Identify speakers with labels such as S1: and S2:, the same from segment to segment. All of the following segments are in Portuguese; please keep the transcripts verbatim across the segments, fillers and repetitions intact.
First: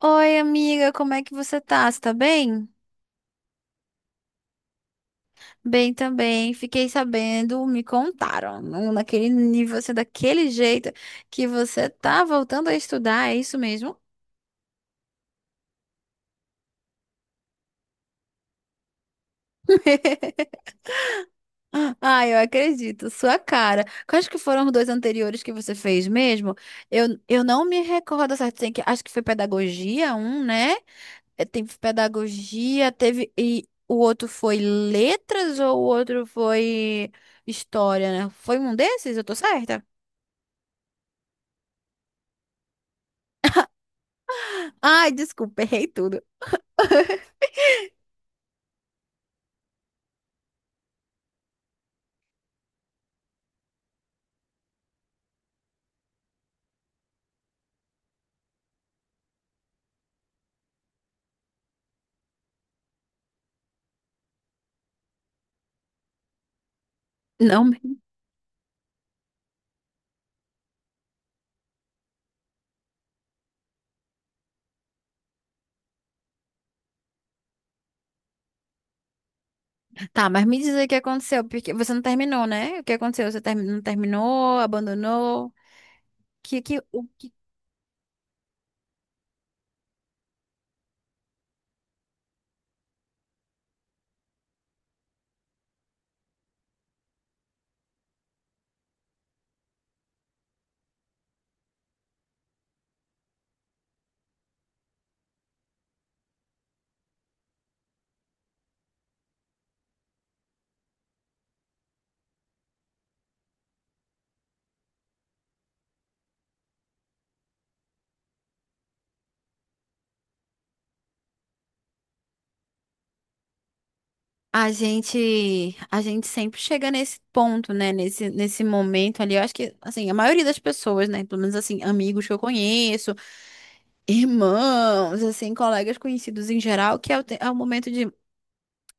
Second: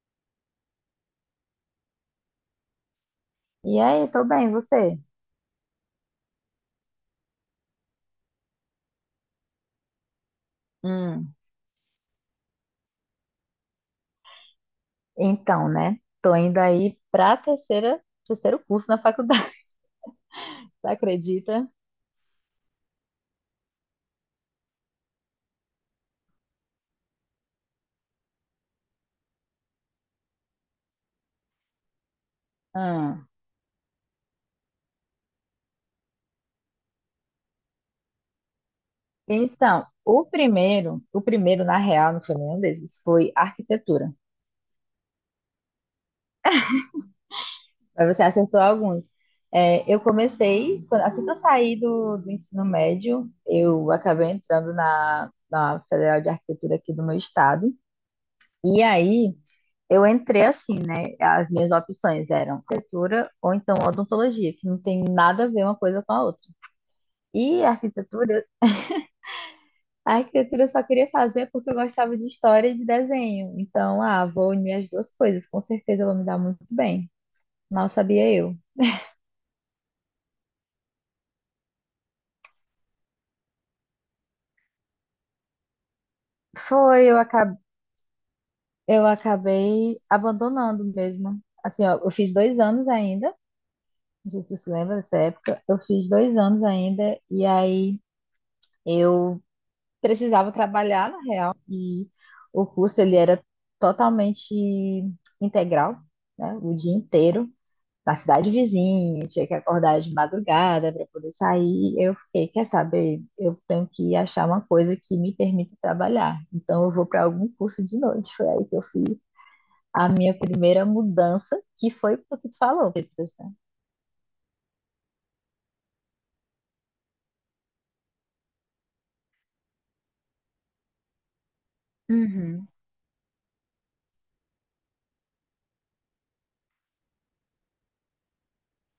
S1: Oi, amiga, como é que você tá? Você tá bem?
S2: E aí, tô bem, você?
S1: Bem também. Fiquei sabendo, me contaram, não naquele nível, assim, daquele jeito
S2: Hum,
S1: que você tá voltando a estudar, é isso mesmo?
S2: então, né? Tô indo aí pra terceira, terceiro curso na faculdade, você acredita?
S1: Ah, eu acredito, sua cara. Quais que foram os dois anteriores que você fez mesmo? Eu, eu não me recordo certo, tem que, acho que foi pedagogia, um, né? É, teve pedagogia,
S2: Hum.
S1: teve e o outro foi letras ou o outro foi história, né? Foi um desses, eu tô certa?
S2: Então, o primeiro, o primeiro, na real, não foi nenhum desses, foi arquitetura.
S1: Ai, desculpa, errei tudo.
S2: Mas você acertou alguns. É, eu comecei, quando- assim que eu saí do, do ensino médio, eu acabei entrando na, na Federal de Arquitetura aqui do meu estado. E aí, eu entrei assim, né? As minhas opções eram arquitetura ou então odontologia, que não tem nada a ver uma coisa com a outra. E
S1: Não,
S2: a
S1: me-
S2: arquitetura, a arquitetura eu só queria fazer porque eu gostava de história e de desenho. Então, ah, vou unir as duas coisas, com certeza eu vou me dar muito bem. Mal sabia eu.
S1: Tá, mas me diz aí o que aconteceu, porque você não terminou, né? O que aconteceu? Você termi- não terminou, abandonou? Que que
S2: Foi,
S1: o
S2: eu
S1: que
S2: acabei, eu acabei abandonando mesmo. Assim, ó, eu fiz dois anos ainda, não sei se você lembra dessa época, eu fiz dois anos ainda, e aí eu precisava trabalhar, na real, e o curso ele era totalmente integral, né? O dia inteiro, na cidade vizinha, eu tinha que acordar de madrugada para poder sair. Eu fiquei, quer saber, eu tenho que achar uma coisa que me permita trabalhar. Então eu vou para algum curso de noite. Foi aí que eu fiz a minha primeira mudança, que foi o que tu falou, Petras, né?
S1: a gente a gente sempre chega nesse ponto, né? Nesse nesse momento ali, eu acho que assim, a maioria das pessoas, né, pelo menos assim, amigos que eu
S2: Uhum.
S1: conheço, irmãos, assim, colegas conhecidos em geral, que é o, te- é o momento de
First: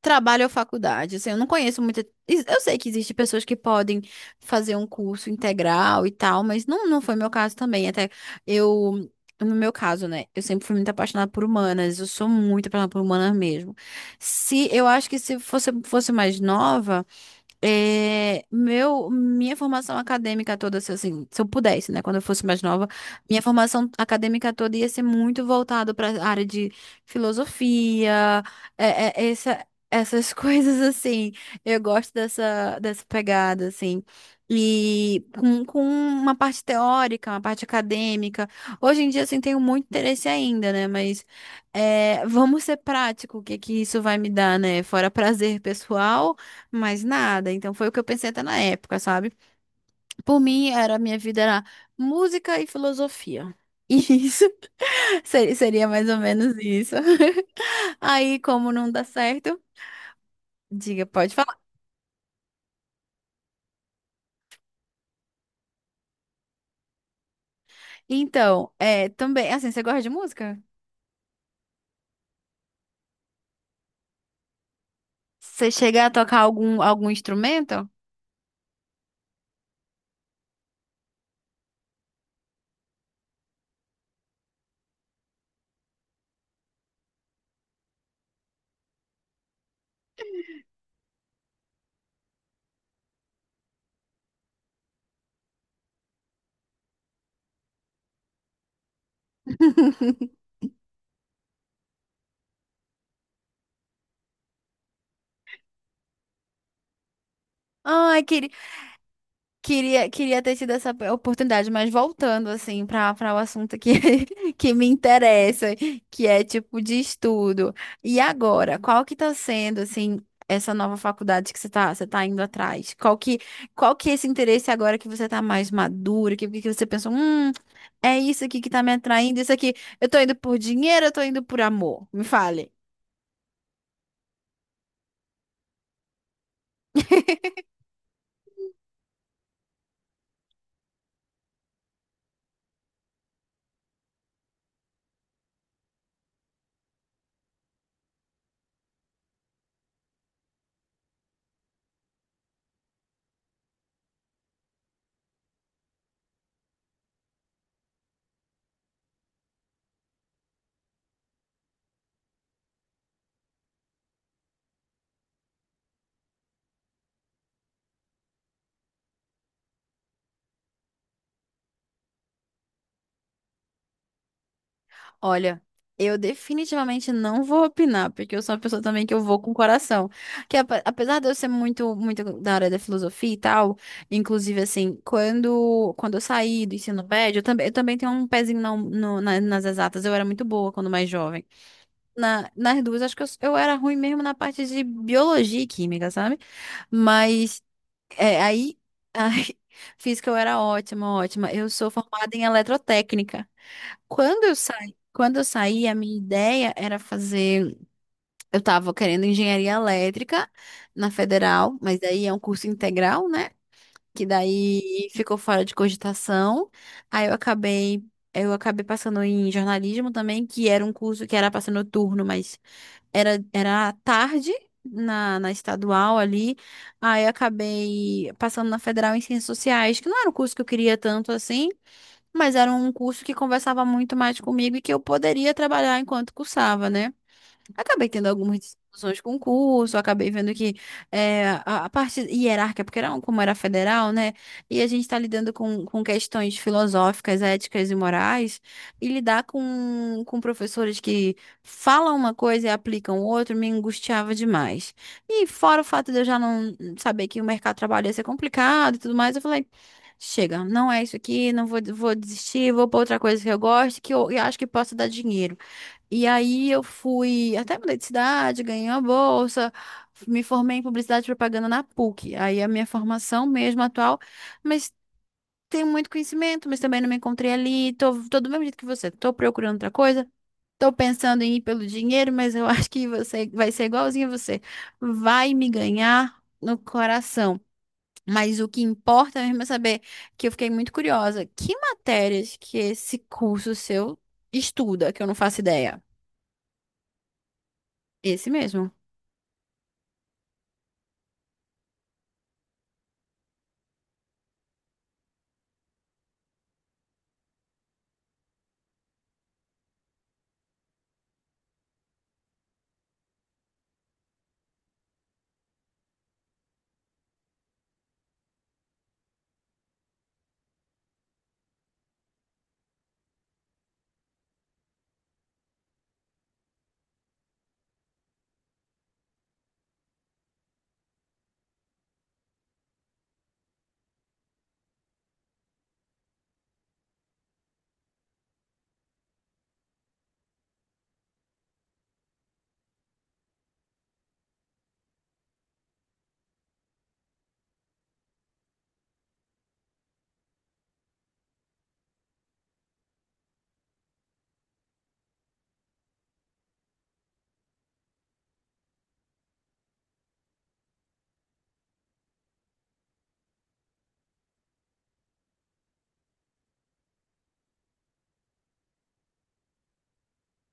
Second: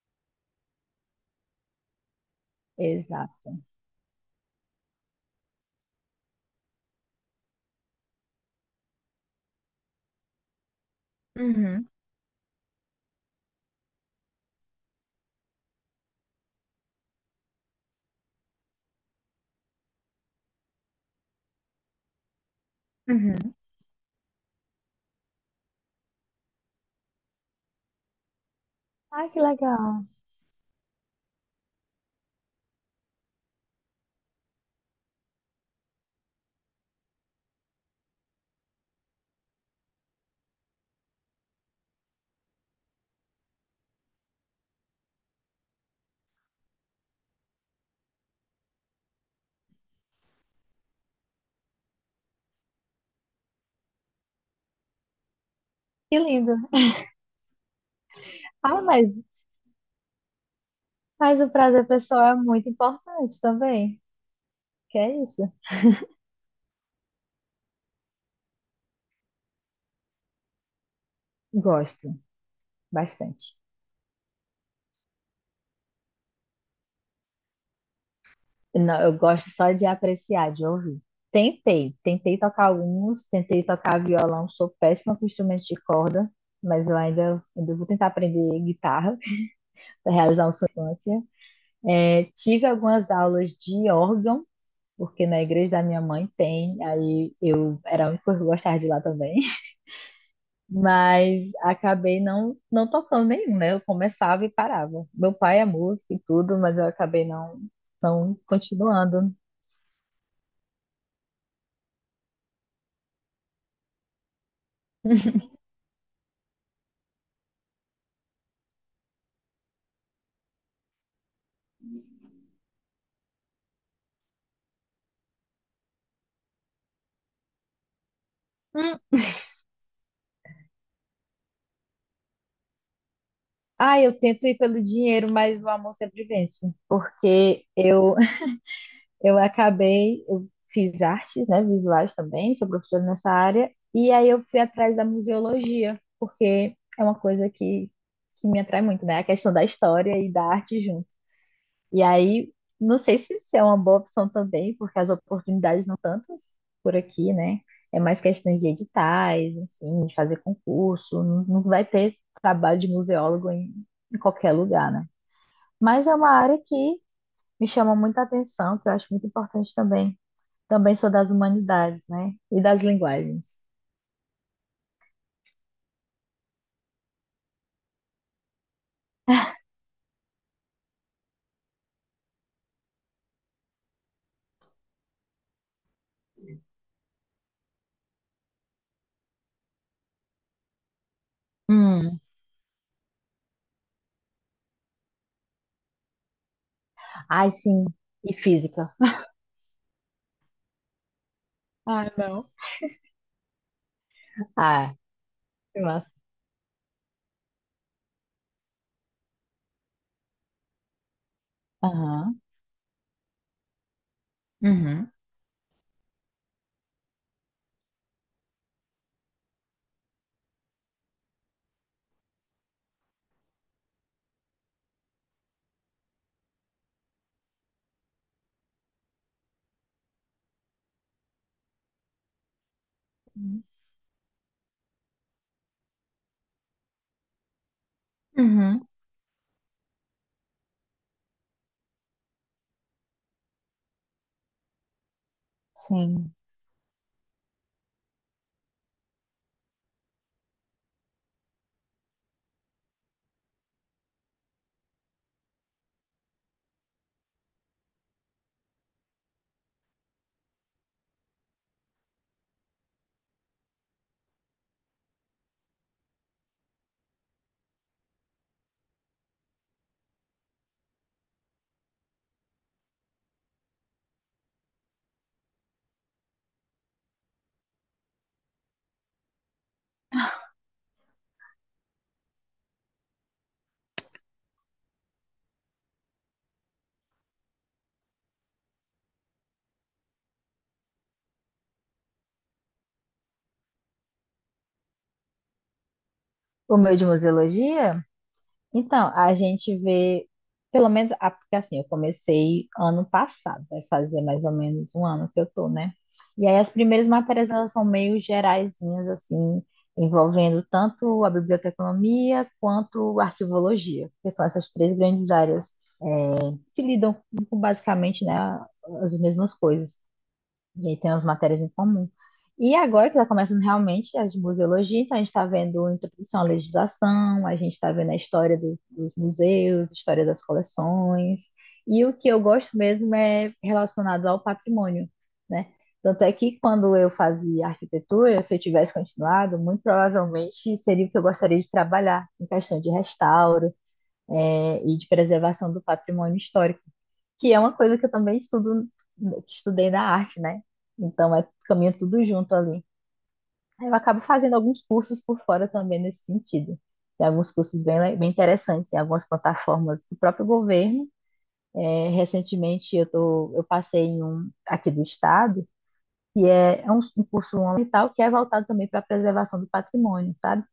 S1: trabalho ou faculdade. Assim, eu não conheço muita. Eu sei que existem pessoas que
S2: Exato.
S1: podem fazer um curso integral e tal, mas não, não foi meu caso também. Até eu, no meu caso, né? Eu sempre fui muito apaixonada por
S2: Uhum.
S1: humanas. Eu sou muito apaixonada por humanas mesmo. Se eu acho que se fosse, fosse mais nova. É, meu, minha formação acadêmica toda, se, assim, se eu pudesse, né, quando eu fosse mais nova, minha
S2: Uhum.
S1: formação acadêmica toda ia ser muito voltada para a área de filosofia, é,
S2: Ai,
S1: é,
S2: que
S1: essa,
S2: legal.
S1: essas coisas assim. Eu gosto dessa, dessa pegada, assim. E com, com uma parte teórica, uma parte acadêmica. Hoje em dia, assim, tenho muito interesse ainda, né? Mas é, vamos ser prático, o que que isso vai me dar, né? Fora prazer pessoal. Mais nada. Então foi o que eu pensei até na época, sabe? Por mim, era minha vida era música e filosofia. Isso. Se- Seria mais ou
S2: Que lindo.
S1: menos isso. Aí, como
S2: Fala
S1: não dá
S2: mais.
S1: certo, diga, pode
S2: Mas o
S1: falar.
S2: prazer pessoal é muito importante também. Que é isso?
S1: Então, é, também, assim, você gosta de música?
S2: Gosto bastante.
S1: Você chega a tocar algum, algum instrumento?
S2: Não, eu gosto só de apreciar, de ouvir. Tentei, tentei tocar alguns, tentei tocar violão, sou péssima com instrumentos de corda, mas eu ainda, ainda vou tentar aprender guitarra para realizar uma sonância. É, tive algumas aulas de órgão, porque na igreja da minha mãe tem, aí eu era a única que eu gostava de ir lá também. Mas acabei não, não tocando nenhum, né? Eu começava e parava. Meu pai é músico e tudo, mas eu acabei não,
S1: Ai,
S2: não
S1: queria.
S2: continuando.
S1: Queria, queria ter tido essa oportunidade, mas voltando assim para para o assunto que, que me interessa, que é tipo de estudo. E agora, qual que está sendo assim essa nova faculdade que você está você tá indo atrás? Qual que qual que é esse interesse agora que você está mais madura, que, que você pensou, hum, é isso aqui que está me
S2: Hum.
S1: atraindo, isso aqui, eu tô indo por dinheiro, eu tô indo por amor? Me fale.
S2: Ah, eu tento ir pelo dinheiro, mas o amor sempre vence. Porque eu, eu acabei, eu fiz artes, né, visuais também, sou professora nessa área, e aí eu fui atrás da museologia, porque é uma coisa que, que me atrai muito, né? A questão da história e da arte junto. E aí, não sei se isso é uma boa opção também, porque as oportunidades não tantas por aqui, né? É mais questões de editais, enfim, de fazer concurso. Não, não vai ter trabalho de museólogo em, em qualquer lugar, né? Mas é uma área que me chama muita atenção, que eu acho muito importante também. Também sou das humanidades, né? E das linguagens.
S1: Olha, eu definitivamente não vou opinar, porque eu sou uma pessoa também que eu vou com o coração. Que apa- apesar de eu ser muito, muito da área da filosofia e tal, inclusive assim, quando, quando eu saí do ensino médio, eu também, eu também tenho um pezinho na- no- na- nas exatas. Eu era muito boa quando mais jovem.
S2: Hum.
S1: Na, nas duas, acho que eu, eu era ruim mesmo na parte de biologia e química, sabe?
S2: Ai,
S1: Mas
S2: sim. E
S1: é, aí,
S2: física.
S1: ai, física eu era ótima, ótima. Eu sou
S2: Ah,
S1: formada em
S2: não.
S1: eletrotécnica. Quando eu saí,
S2: Ah,
S1: quando eu
S2: que
S1: saí, a
S2: massa.
S1: minha ideia era fazer, eu estava querendo engenharia elétrica na federal, mas daí é um
S2: Aham.
S1: curso integral, né? Que daí
S2: Uhum.
S1: ficou fora de cogitação. Aí eu acabei, eu acabei passando em jornalismo também, que era um curso que era para ser noturno, mas era, era à tarde na, na estadual ali. Aí acabei passando na Federal em Ciências Sociais, que não era um curso que eu queria tanto assim, mas era um curso que conversava muito mais comigo e que eu poderia trabalhar enquanto cursava, né? Acabei tendo algumas
S2: Uhum.
S1: discussões com o curso, acabei vendo que é, a, a parte hierárquica, porque era, um- como era federal, né? E a gente está lidando com, com
S2: Sim.
S1: questões filosóficas, éticas e morais, e lidar com, com professores que falam uma coisa e aplicam outra me angustiava demais. E fora o fato de eu já não saber que o mercado de trabalho ia ser complicado e tudo mais, eu falei. Chega, não é isso aqui, não vou, vou desistir, vou para outra coisa que eu gosto, que eu, eu acho que possa dar dinheiro. E aí eu fui, até mudei de cidade, ganhei uma bolsa, me formei em publicidade e propaganda na P U C. Aí a minha formação mesmo atual, mas tenho muito conhecimento, mas também não me encontrei ali. Tô, tô do mesmo jeito que você, tô procurando outra coisa. Tô pensando em ir pelo dinheiro, mas eu acho que você vai ser igualzinho a você. Vai me ganhar no coração. Mas o que importa mesmo é saber que eu fiquei muito curiosa. Que matérias que esse curso seu estuda, que eu não faço ideia?
S2: O meu de museologia?
S1: Esse mesmo.
S2: Então, a gente vê, pelo menos, ah, porque assim, eu comecei ano passado, vai fazer mais ou menos um ano que eu tô, né? E aí as primeiras matérias, elas são meio geraisinhas, assim, envolvendo tanto a biblioteconomia quanto a arquivologia, que são essas três grandes áreas, eh, que lidam com, basicamente, né, as mesmas coisas. E aí tem umas matérias em comum. E agora que está começando realmente as de museologia, então a gente está vendo introdução à legislação, a gente está vendo a história do- dos museus, história das coleções, e o que eu gosto mesmo é relacionado ao patrimônio, né? Tanto é que quando eu fazia arquitetura, se eu tivesse continuado, muito provavelmente seria o que eu gostaria de trabalhar, em questão de restauro, eh, e de preservação do patrimônio histórico que é uma coisa que eu também estudo, que estudei na arte, né? Então é caminha tudo junto ali. Aí eu acabo fazendo alguns cursos por fora também nesse sentido. Tem alguns cursos bem, le- bem interessantes, em algumas plataformas do próprio governo. É, recentemente eu tô, eu passei em um aqui do estado, que é, é um, um curso ambiental que é voltado também para a preservação do patrimônio, sabe?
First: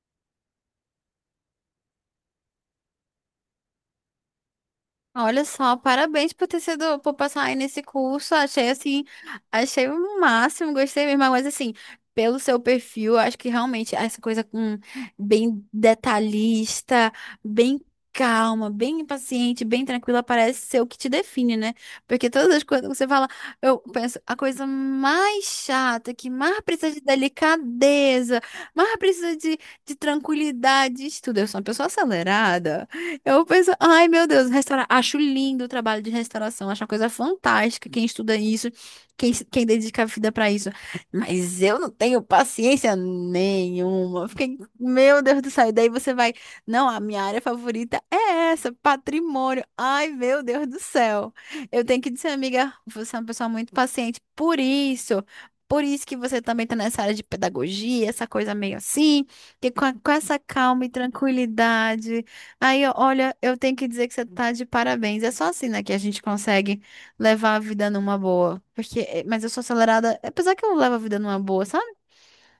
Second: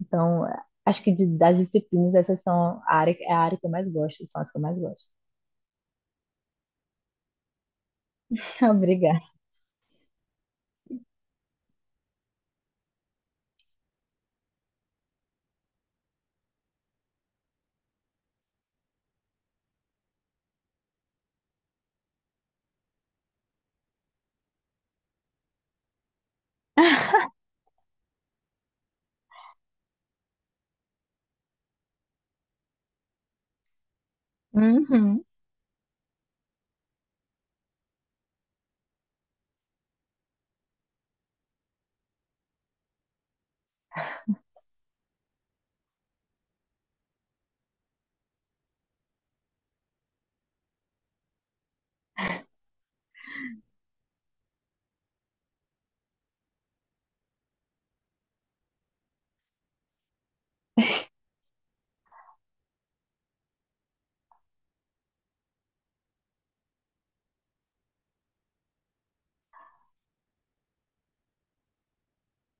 S2: Então, acho que de- das disciplinas essas são a área, é a área que eu mais gosto, são as que eu mais gosto.
S1: Olha só, parabéns por ter sido, por passar aí nesse curso. Achei assim,
S2: Obrigada.
S1: achei o máximo, gostei mesmo. Mas assim, pelo seu perfil, acho que realmente essa coisa com bem detalhista, bem calma, bem paciente, bem tranquila, parece ser o que te define, né? Porque todas as coisas que você fala, eu penso, a coisa mais chata, que mais precisa de delicadeza, mais precisa de, de tranquilidade, isso tudo. Eu sou uma pessoa acelerada. Eu penso, ai meu Deus, restaurar. Acho
S2: Uhum.
S1: lindo o trabalho de restauração, acho uma coisa fantástica. Quem estuda isso, quem, se- quem dedica a vida pra isso. Mas eu não tenho paciência nenhuma. Eu fiquei, meu Deus do céu. E daí você vai, não, a minha área favorita é essa, patrimônio. Ai meu Deus do céu. Eu tenho que dizer, amiga, você é uma pessoa muito paciente. Por isso, por isso que você também está nessa área de pedagogia, essa coisa meio assim, que com, a- com essa calma e tranquilidade. Aí, ó, olha, eu tenho que dizer que você tá de parabéns. É só assim, né, que a gente consegue levar a vida numa boa. Porque, eh, mas eu sou acelerada, apesar que eu levo a vida numa boa, sabe?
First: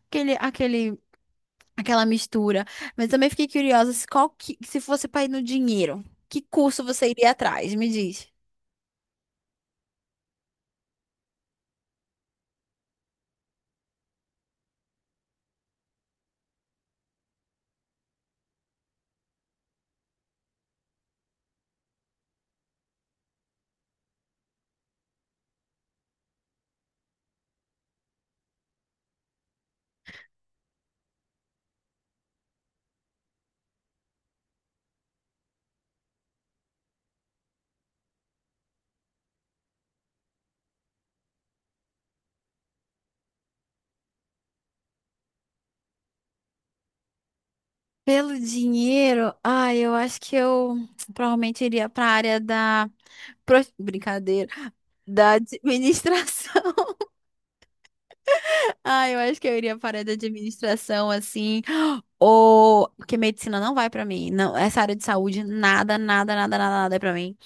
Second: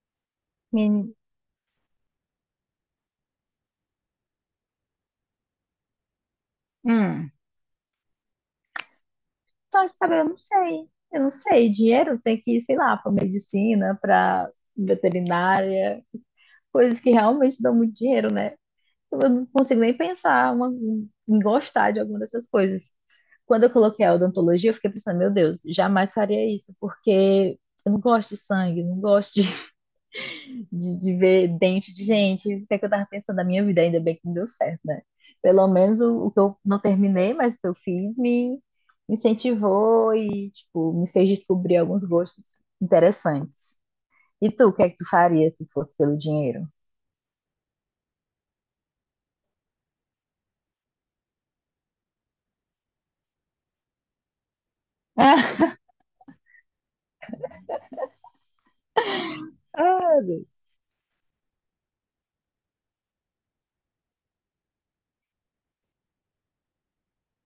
S1: Aquele, aquele, Aquela mistura. Mas também fiquei curiosa, se qual que, se fosse pra ir no dinheiro, que curso você iria
S2: Hum.
S1: atrás? Me diz.
S2: Só de eu não sei. Eu não sei. Dinheiro tem que ir, sei lá, para medicina, para veterinária, coisas que realmente dão muito dinheiro, né? Eu não consigo nem pensar uma- em gostar de alguma dessas coisas. Quando eu coloquei a odontologia, eu fiquei pensando, meu Deus, jamais faria isso, porque eu não gosto de sangue, não gosto de de, de ver dente de gente, o que é que eu tava pensando na minha vida, ainda bem que não deu certo, né? Pelo menos o, o que eu não terminei, mas o que eu fiz me incentivou e, tipo, me fez descobrir alguns gostos interessantes. E tu, o que é que tu faria se fosse pelo dinheiro?
S1: Pelo dinheiro, ai, eu acho que eu provavelmente iria pra área da pro- brincadeira, da administração. Ah, eu acho que eu iria para a área de
S2: Ah, Deus.
S1: administração, assim, ou... Porque medicina não vai para mim, não, essa área de saúde, nada, nada, nada, nada, nada é para mim.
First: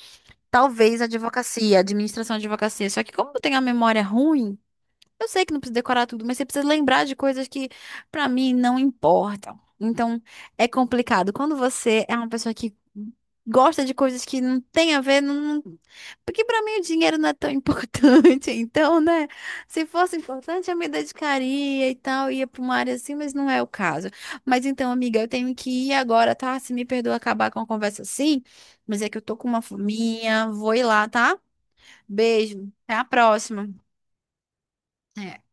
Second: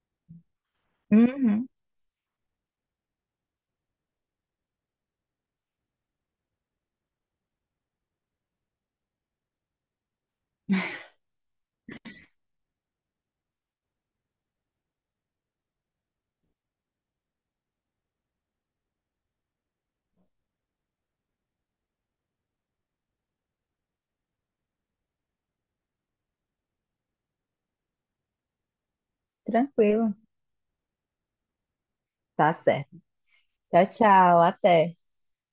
S1: Talvez
S2: Uhum,
S1: advocacia, administração de advocacia, só que como eu tenho a memória ruim, eu sei que não precisa decorar tudo, mas você precisa lembrar de coisas que, pra mim, não importam. Então, é complicado. Quando você é uma pessoa que gosta de coisas que não tem a ver, não... porque pra mim o dinheiro não é tão importante. Então, né? Se fosse importante, eu me dedicaria e tal, ia pra uma área assim, mas não é o caso. Mas então, amiga, eu tenho que ir agora, tá? Se me perdoa acabar com a conversa assim, mas é que eu tô com uma
S2: tranquilo.
S1: fominha, vou ir lá, tá?
S2: Tá
S1: Beijo, até
S2: certo.
S1: a próxima.
S2: Tchau, tchau, até.
S1: É.